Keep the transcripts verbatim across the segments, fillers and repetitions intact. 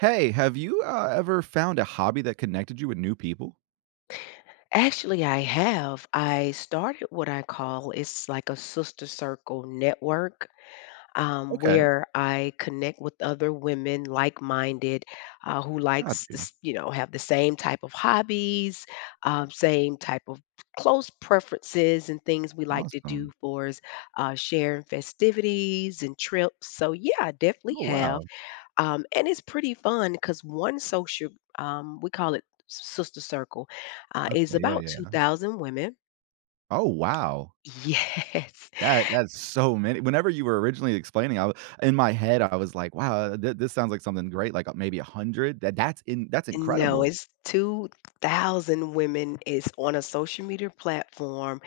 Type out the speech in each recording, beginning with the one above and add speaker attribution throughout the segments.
Speaker 1: Hey, have you, uh, ever found a hobby that connected you with new people?
Speaker 2: Actually, I have. I started what I call it's like a sister circle network, um,
Speaker 1: Okay.
Speaker 2: where I connect with other women, like-minded, uh, who
Speaker 1: Got
Speaker 2: likes the
Speaker 1: you.
Speaker 2: s you know, have the same type of hobbies, um, same type of clothes preferences, and things we like to do
Speaker 1: Awesome.
Speaker 2: for s uh, share festivities and trips, so, yeah, I definitely
Speaker 1: Oh,
Speaker 2: have.
Speaker 1: wow.
Speaker 2: Um, and it's pretty fun 'cause one social um, we call it "S S Sister Circle," uh, is
Speaker 1: Okay, yeah,
Speaker 2: about two
Speaker 1: yeah.
Speaker 2: thousand women
Speaker 1: Oh, wow.
Speaker 2: Yes.
Speaker 1: That that's so many whenever you were originally explaining, I in my head, I was like, "Wow, uh, thi this sounds like something great, like, uh, maybe a hundred?" Th that's in that's
Speaker 2: No,
Speaker 1: incredible.
Speaker 2: it's two thousand women, it's on a social media platform,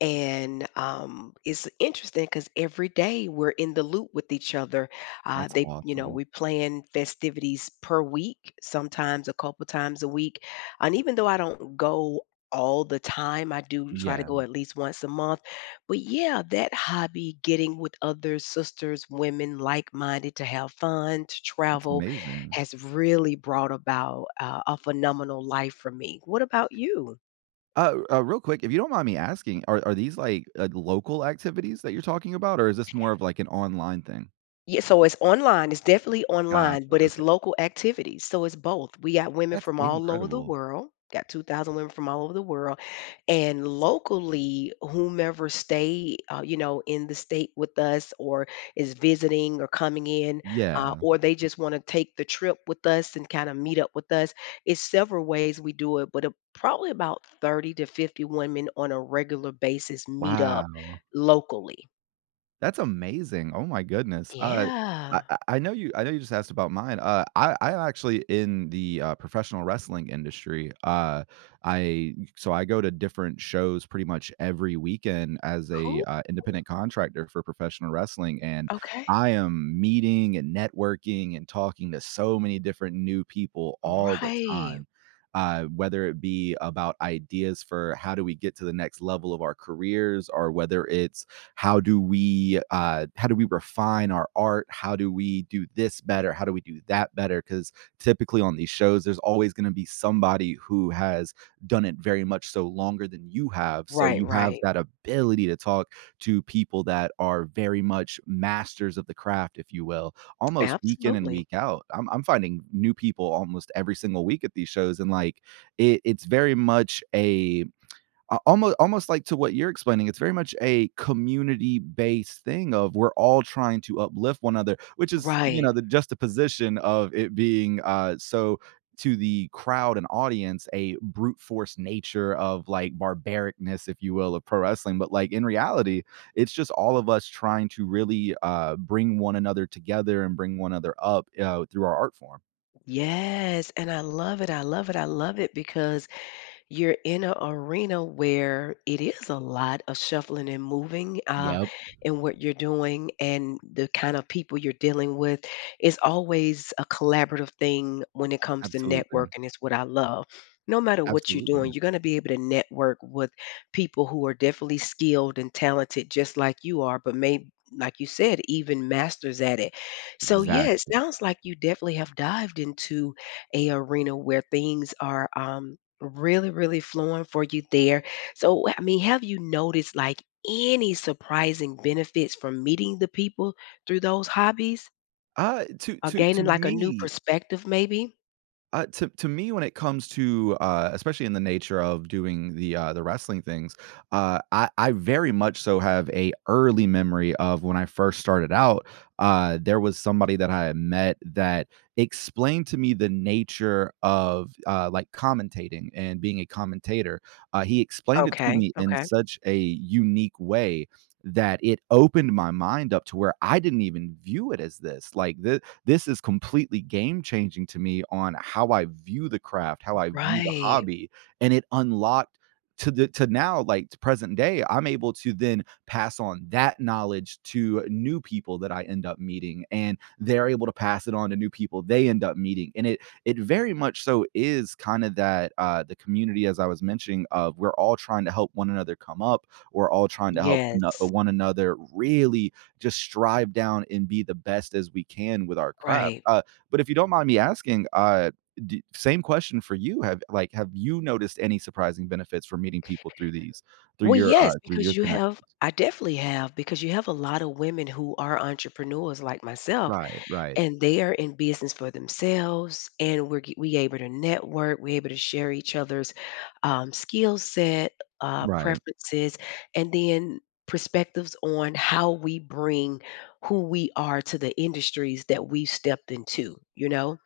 Speaker 2: and, um, it's interesting 'cause every day we're in the loop with each other. Uh,
Speaker 1: That's
Speaker 2: they you know,
Speaker 1: awesome.
Speaker 2: we plan festivities per week, sometimes a couple times a week. And even though I don't go all the time, I do try to
Speaker 1: Yeah.
Speaker 2: go at least once a month. But, yeah, that hobby, getting with other sisters, women, like-minded, to have fun, to
Speaker 1: That's
Speaker 2: travel,
Speaker 1: amazing.
Speaker 2: has really brought about, uh, a phenomenal life for me. What about you?
Speaker 1: Uh r uh, real quick, if you don't mind me asking, are are these, like, uh, local activities that you're talking about, or is this more like of, an online thing?
Speaker 2: Yeah, so it's online. It's definitely
Speaker 1: Got
Speaker 2: online,
Speaker 1: you.
Speaker 2: but it's
Speaker 1: Okay.
Speaker 2: local activities, so it's both. We got women
Speaker 1: That's
Speaker 2: from all over the
Speaker 1: incredible.
Speaker 2: world Got two thousand women from all over the world, and locally, whomever stay, uh, you know, in the state with us or is visiting or coming in, uh,
Speaker 1: Yeah.
Speaker 2: or they just wanna take the trip with us and kinda meet up with us, it's several ways we do it, but a probably about thirty to fifty women on a regular basis meet up
Speaker 1: Wow.
Speaker 2: locally.
Speaker 1: That's amazing, oh my goodness. Uh, I
Speaker 2: Yeah.
Speaker 1: I know you I know you just asked about mine, uh, I I'm actually in the, uh, professional wrestling industry. Uh, I So I go to different shows pretty much every weekend as a,
Speaker 2: Cool.
Speaker 1: uh, independent contractor for professional wrestling, and
Speaker 2: Okay.
Speaker 1: I am meeting and networking and talking to so many different new people all the
Speaker 2: Right.
Speaker 1: time, uh, whether it be about ideas for how do we get to the next level of our careers, or whether it's how do we, uh how do we refine our art, how do we do this better, how do we do that better, 'cause typically on these shows, there's always gonna be somebody who has done it very much so longer than you have, so
Speaker 2: Right,
Speaker 1: you have
Speaker 2: right.
Speaker 1: that ability to talk to people that are very much masters of the craft, if you will, almost week in and
Speaker 2: Absolutely.
Speaker 1: week out, I'm-I'm finding new people almost every single week at these shows, and like, i it's very much a a almo almost like to what you're explaining, it's very much a community-based thing of "we're all trying to uplift one another," which is, you
Speaker 2: Right.
Speaker 1: know, the juxtaposition of it being, uh, so to the crowd and audience, a brute-force nature of, like, barbaricness, if you will, of pro wrestling, but, like, in reality, it's just all of us trying to really, uh, bring one another together and bring one other up, uh, through our art form.
Speaker 2: Yes, and I love it, I love it, I love it because you're in a arena where it is a lot of shuffling and moving, uh,
Speaker 1: Yep.
Speaker 2: in what you're doing and the kind of people you're dealing with, is always a collaborative thing when it comes to
Speaker 1: Absolutely.
Speaker 2: networking- it's what I love. No matter what you're
Speaker 1: Absolutely.
Speaker 2: doing, you're gonna be able to network with people who are definitely skilled and talented just like you are, but may like you said, even masters at it. So, yes, it
Speaker 1: Exactly.
Speaker 2: sounds like you definitely have dived into a arena where things are, um, really, really flowing for you there. So, wha I mean, have you noticed, like, any surprising benefits from meeting the people through those hobbies
Speaker 1: Uh, i to
Speaker 2: or
Speaker 1: to
Speaker 2: gaining,
Speaker 1: to
Speaker 2: like, a new
Speaker 1: me
Speaker 2: perspective maybe?
Speaker 1: uh, to to me, when it comes to, uh- especially in the nature of doing the, uh, the wrestling things- uh, I I very much so have a early memory of when I first started out, uh, there was somebody that I had met that explained to me the nature of, uh, like, commentating and being a commentator. Uh, he explained it to
Speaker 2: Okay,
Speaker 1: me in
Speaker 2: okay.
Speaker 1: such a unique way that it opened my mind up to where I didn't even view it as this. Like, thi this is completely game-changing to me on how I view the craft, how I view the
Speaker 2: Right.
Speaker 1: hobby, and it unlocked to the to now, like, to present day, I'm able to then pass on that knowledge to new people that I end up meeting, and they're able to pass it on to new people they end up meeting, and it it very much so is kinda that, uh- the community, as I was mentioning- of we're all trying to help one another come up, we're all trying to help ano
Speaker 2: Yes.
Speaker 1: one another really just strive down and be the best as we can with our craft,
Speaker 2: Right.
Speaker 1: uh but if you don't mind me asking, uh, d same question for you. Have, like, have you noticed any surprising benefits for meeting people through these through
Speaker 2: Well,
Speaker 1: your, uh,
Speaker 2: yes,
Speaker 1: through your
Speaker 2: because you have
Speaker 1: connections?
Speaker 2: I definitely have, because you have a lot of women who are entrepreneurs, like myself,
Speaker 1: Right, right.
Speaker 2: and they are in business for themselves, and we're ge we able to network, we able to share each other's, um, skill set, uh,
Speaker 1: Right.
Speaker 2: preferences, and then perspectives on how we bring who we are to the industries that we stepped into, you know?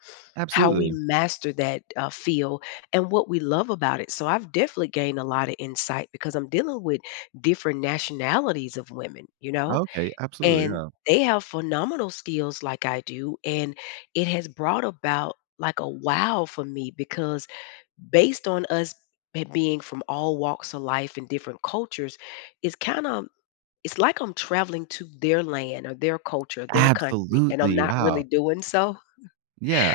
Speaker 2: How we
Speaker 1: Absolutely.
Speaker 2: master that, uh, field and what we love about it, so I've definitely gained a lotta insight because I'm dealing with different nationalities of women, you know?
Speaker 1: Okay, absolutely,
Speaker 2: And
Speaker 1: yeah.
Speaker 2: they have phenomenal skills like I do, and it has brought about, like, a, "Wow," for me because based on us ha being from all walks of life and different cultures, is kinda it's like I'm traveling to their land or their culture, their country, and I'm
Speaker 1: Absolutely,
Speaker 2: not really
Speaker 1: wow.
Speaker 2: doing so.
Speaker 1: Yeah.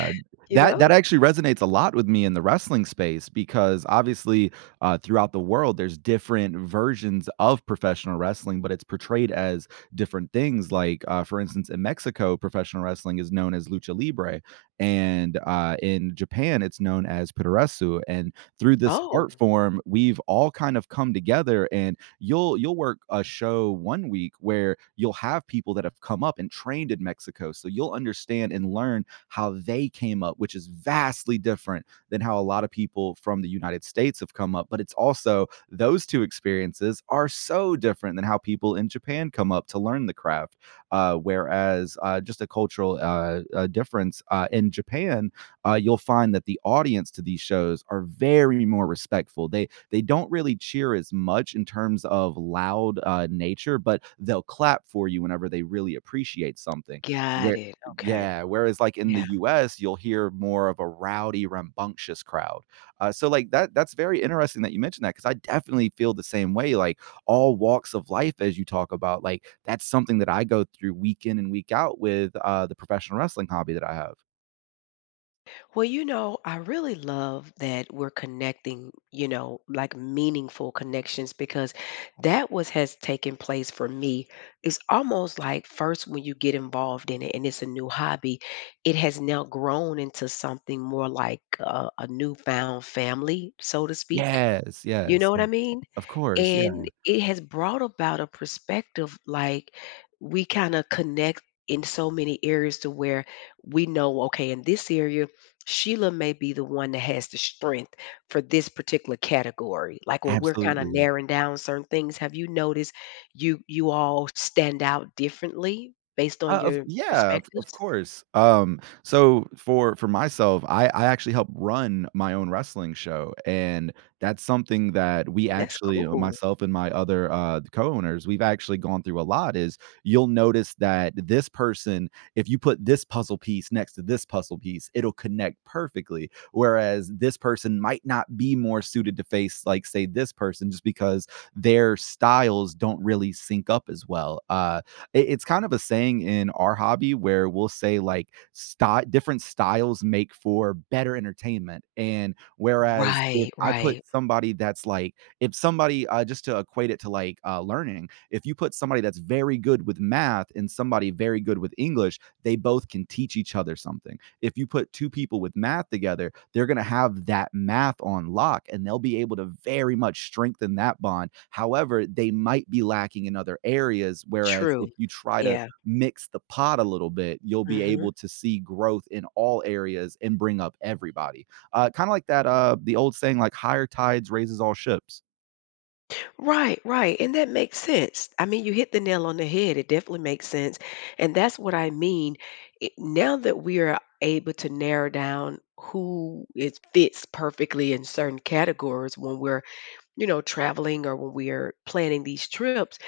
Speaker 2: You
Speaker 1: That that
Speaker 2: know?
Speaker 1: actually resonates a lot with me in the wrestling space because, obviously, uh, throughout the world, there's different versions of professional wrestling, but it's portrayed as different things, like, uh, for instance, in Mexico, professional wrestling is known as lucha libre, and, uh, in Japan, it's known as puderesu, and through this
Speaker 2: Oh.
Speaker 1: art form, we've all kind of come together, and you'll you'll work a show one week where you'll have people that have come up and trained in Mexico, so you'll understand and learn how they came up, which is vastly different than how a lot of people from the United States have come up, but it's also those two experiences are so different than how people in Japan come up to learn the craft. Uh, whereas, uh, just a cultural, uh uh, difference, uh, in Japan, uh, you'll find that the audience to these shows are very more respectful. They they don't really cheer as much in terms of loud, uh, nature, but they'll clap for you whenever they really appreciate something.
Speaker 2: Got
Speaker 1: Where
Speaker 2: it, okay.
Speaker 1: yeah, whereas, like, in the
Speaker 2: Yeah.
Speaker 1: US, you'll hear more of a rowdy, rambunctious crowd. Uh, so, like, that that's very interesting that you mentioned that 'cause I definitely feel the same way, like, all walks of life, as you talk about, like, that's something that I go through week in and week out with, uh, the professional wrestling hobby that I have.
Speaker 2: Well, you know, I really love that we're connecting, you know, like, meaningful connections, because that was has taken place for me. It's almost like first when you get involved in it and it's a new hobby, it has now grown into something more like a a newfound family, so to speak.
Speaker 1: Yes,
Speaker 2: You know
Speaker 1: yes,
Speaker 2: what
Speaker 1: yes.
Speaker 2: I mean?
Speaker 1: Of course,
Speaker 2: And
Speaker 1: yeah.
Speaker 2: it has brought about a perspective like, we kinda connect in so many areas to where we know, "Okay, in this area, Sheila may be the one that has the strength for this particular category," like, when we're kinda
Speaker 1: Absolutely.
Speaker 2: narrowing down certain things, have you noticed you you all stand out differently based on
Speaker 1: Uh, of
Speaker 2: your
Speaker 1: Yeah, of of
Speaker 2: perspectives?
Speaker 1: course. Um, so, for for myself, I I actually help run my own wrestling show, and that's something that we
Speaker 2: That's
Speaker 1: actually uh,
Speaker 2: cool.
Speaker 1: myself and my other, uh d co-owners, we've actually gone through a lot is, you'll notice that that this person if you put this puzzle piece next to this puzzle piece, it'll connect perfectly, whereas this person might not be more suited to face, like, say, this person just because their styles don't really sync up as well. Uh, it it's kind of a saying in our hobby where we'll say, like, "Sty Different styles make for better entertainment," and, whereas if
Speaker 2: Right,
Speaker 1: I put
Speaker 2: right.
Speaker 1: somebody that's, like if somebody Uh, just to equate it to, like, uh, learning, if you put somebody that's very good with Math and somebody very good with English, they both can teach each other something. If you put two people with math together, they're gonna have that math on lock, and they'll be able to very much strengthen that bond, however, they might be lacking in other areas, whereas
Speaker 2: True.
Speaker 1: if you try to
Speaker 2: Yeah.
Speaker 1: mix the pot a little bit, you'll be
Speaker 2: Mhm.
Speaker 1: able to see growth in all areas and bring up everybody. Uh, kinda like that, uh the old saying, like, "Higher tides raises all ships."
Speaker 2: Right. Right. And that makes sense. I mean, you hit the nail on the head. It definitely makes sense. And that's what I mean. I now that we are able to narrow down who it fits perfectly in certain categories when we're, you know, traveling or when we are planning these trips,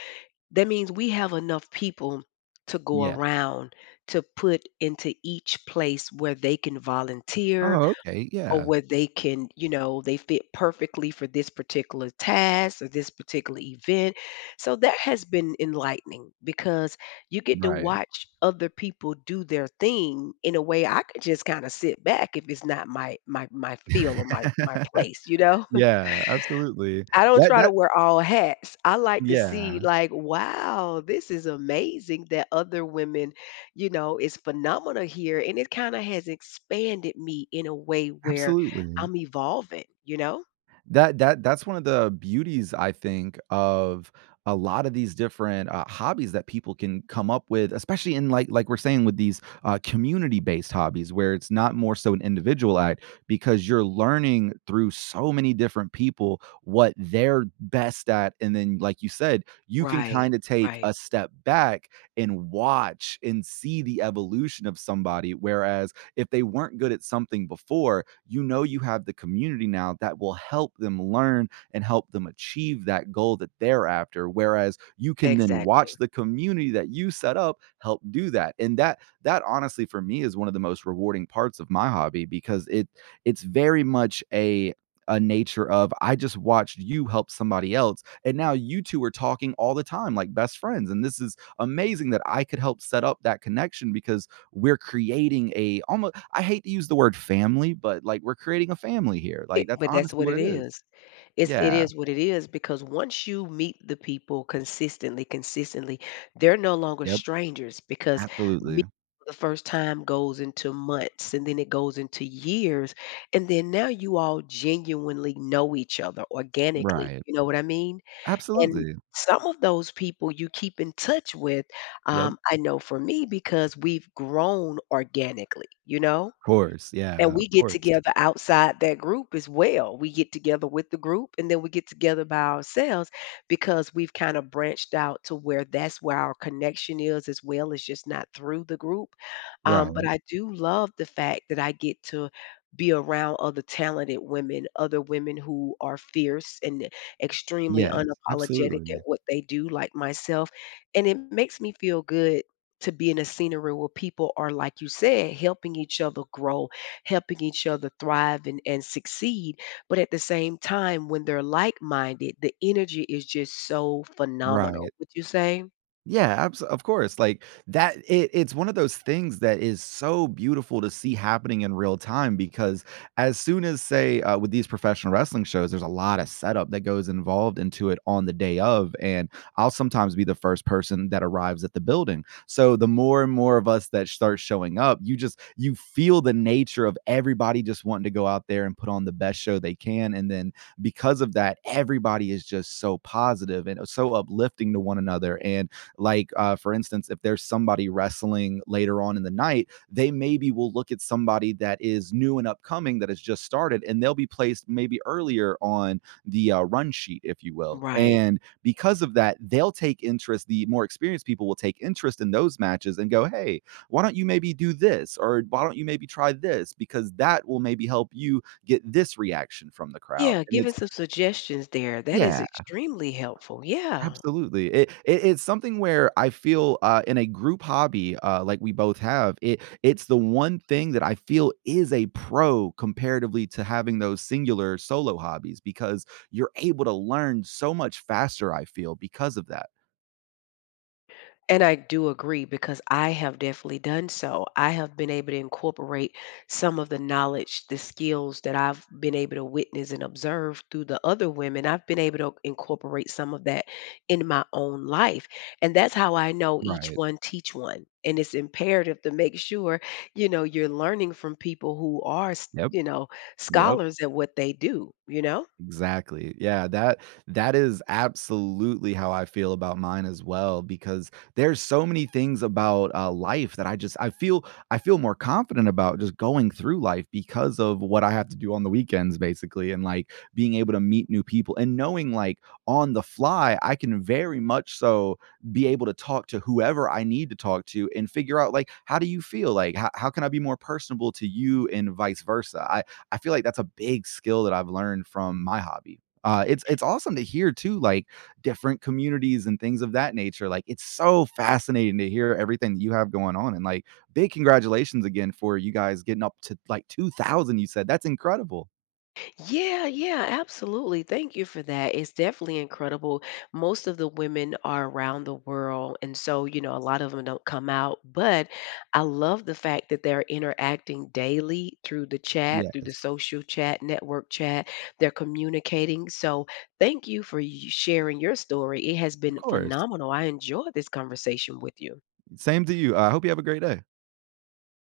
Speaker 2: that means we have enough people to go
Speaker 1: Yeah.
Speaker 2: around, to put into each place where they can volunteer,
Speaker 1: Oh, okay.
Speaker 2: or
Speaker 1: Yeah.
Speaker 2: where they can, you know, they fit perfectly for this particular task or this particular event. So that has been enlightening because you get to
Speaker 1: Right.
Speaker 2: watch other people do their thing in a way I could just kinda sit back if it's not my my my feel or my my place, you know?
Speaker 1: Yeah. Absolutely.
Speaker 2: I don't
Speaker 1: That
Speaker 2: try to
Speaker 1: that
Speaker 2: wear all hats. I like to see,
Speaker 1: Yeah.
Speaker 2: like, "Wow. This is amazing that other women," you know, "it's phenomenal here." And it kinda has expanded me in a way where
Speaker 1: Absolutely.
Speaker 2: I'm evolving. You know?
Speaker 1: That that that's one of the beauties, I think, of a lot of these different, uh, hobbies that people can come up with, especially in, like like we're saying, with these, uh, community-based hobbies where it's not more so an individual act, because you're learning through so many different people what they're best at. And then, like you said, you can
Speaker 2: Right.
Speaker 1: kinda take
Speaker 2: Right.
Speaker 1: a step back and watch and see the evolution of somebody. Whereas, if they weren't good at something before, you know you have the community now that will help them learn and help them achieve that goal that they're after. Whereas, you can then
Speaker 2: Exactly.
Speaker 1: watch the community that you set up help do that. And that that, honestly, for me, is one of the most rewarding parts of my hobby because it it's very much a a nature of I just watched you help somebody else, and now you two are talking all the time like best friends. And this is amazing that I could help set up that connection because we're creating a almo I hate to use the word "family," but, like, we're creating a family here.
Speaker 2: I
Speaker 1: Like, that's
Speaker 2: but that's
Speaker 1: honestly
Speaker 2: what
Speaker 1: what
Speaker 2: it
Speaker 1: it is.
Speaker 2: is. It's it
Speaker 1: Yeah.
Speaker 2: is what it is because once you meet the people consistently, consistently, they're no longer
Speaker 1: Yep.
Speaker 2: strangers because mee
Speaker 1: Absolutely.
Speaker 2: for the first time goes into months, and then it goes into years. And then now you all genuinely know each other organically.
Speaker 1: Right.
Speaker 2: You know what I mean? And
Speaker 1: Absolutely.
Speaker 2: some of those people you keep in touch with,
Speaker 1: Yep.
Speaker 2: um, I know for me, because we've grown organically. You know?
Speaker 1: Of course.
Speaker 2: And
Speaker 1: Yeah. Of
Speaker 2: we get
Speaker 1: course.
Speaker 2: together outside that group as well. We get together with the group, and then we get together by ourselves because we've kinda branched out to where that's where our connection is as well. It's just not through the group. Um, but
Speaker 1: Right.
Speaker 2: I do love the fact that I get to be around other talented women, other women who are fierce and extremely
Speaker 1: Yes.
Speaker 2: unapologetic at
Speaker 1: Absolutely.
Speaker 2: what they do, like myself. And it makes me feel good to be in a scenery where people are, like you said, helping each other grow, helping each other thrive and and succeed. But at the same time, when they're like-minded, the energy is just so phenomenal.
Speaker 1: Right.
Speaker 2: Would you say?
Speaker 1: Yeah, abso of course, like, that it it's one of those things that is so beautiful to see happening in real time, because as soon as, say, uh, with these professional wrestling shows, there's a lotta setup that goes involved into it on the day of, and I'll sometimes be the first person that arrives at the building, so, the more and more of us that start showing up, you just you feel the nature of everybody just wanting to go out there and put on the best show they can, and then because of that, everybody is just so positive and, uh, so uplifting to one another, and, like, uh, for instance, if there's somebody wrestling later on in the night, they maybe will look at somebody that is new and upcoming that has just started, and they'll be placed maybe earlier on the, uh, run sheet, if you will,
Speaker 2: Right.
Speaker 1: and because of that, they'll take interest the more experienced people will take interest in those matches and go, "Hey, why don't you maybe do this?" or, "Why don't you maybe try this?" because that will maybe help you get this reaction from the crowd,
Speaker 2: Yeah,
Speaker 1: and it's
Speaker 2: giving some suggestions there, that is
Speaker 1: Yeah.
Speaker 2: extremely helpful. Yeah.
Speaker 1: Absolutely. It it It's something where I feel, uh, in a group hobby, uh, like we both have, it it's the one thing that I feel is a pro comparatively to having those singular solo hobbies because you're able to learn so much faster, I feel, because of that.
Speaker 2: And I do agree because I have definitely done so. I have been able to incorporate some of the knowledge, the skills that I've been able to witness and observe through the other women, I've been able to incorporate some of that in my own life, and that's how I know each
Speaker 1: Right.
Speaker 2: one, teach one. And it's imperative to make sure, you know, you're learning from people who are s
Speaker 1: Yep.
Speaker 2: you know,
Speaker 1: Yep.
Speaker 2: scholars at what they do, you know?
Speaker 1: Exactly, yeah, that that is absolutely how I feel about mine as well, because there's so many things about, uh, life that I just I feel I feel more confident about just going through life because of what I have to do on the weekends, basically, and, like, being able to meet new people, and knowing, like, on the fly, I can very much so be able to talk to whoever I need to talk to and figure out, like, "How do you feel?" Like, "How how can I be more personable to you and vice versa?" I I feel like that's a big skill that I've learned from my hobby. Uh, it's it's awesome to hear too, like, different communities and things of that nature, like, it's so fascinating to hear everything that you have going on, and, like, big congratulations again for you guys getting up to, like, two thousand you said, that's incredible.
Speaker 2: Yeah, yeah, absolutely, thank you for that. It's definitely incredible, most of the women are around the world, and so, you know, a lot of them don't come out, but I love the fact that they're interacting daily through the chat, through the
Speaker 1: Yes.
Speaker 2: social chat, network chat, they're communicating, so, thank you for y sharing your story, it has
Speaker 1: Of
Speaker 2: been
Speaker 1: course.
Speaker 2: phenomenal, I enjoyed this conversation with you.
Speaker 1: Same to you, I hope you have a great day.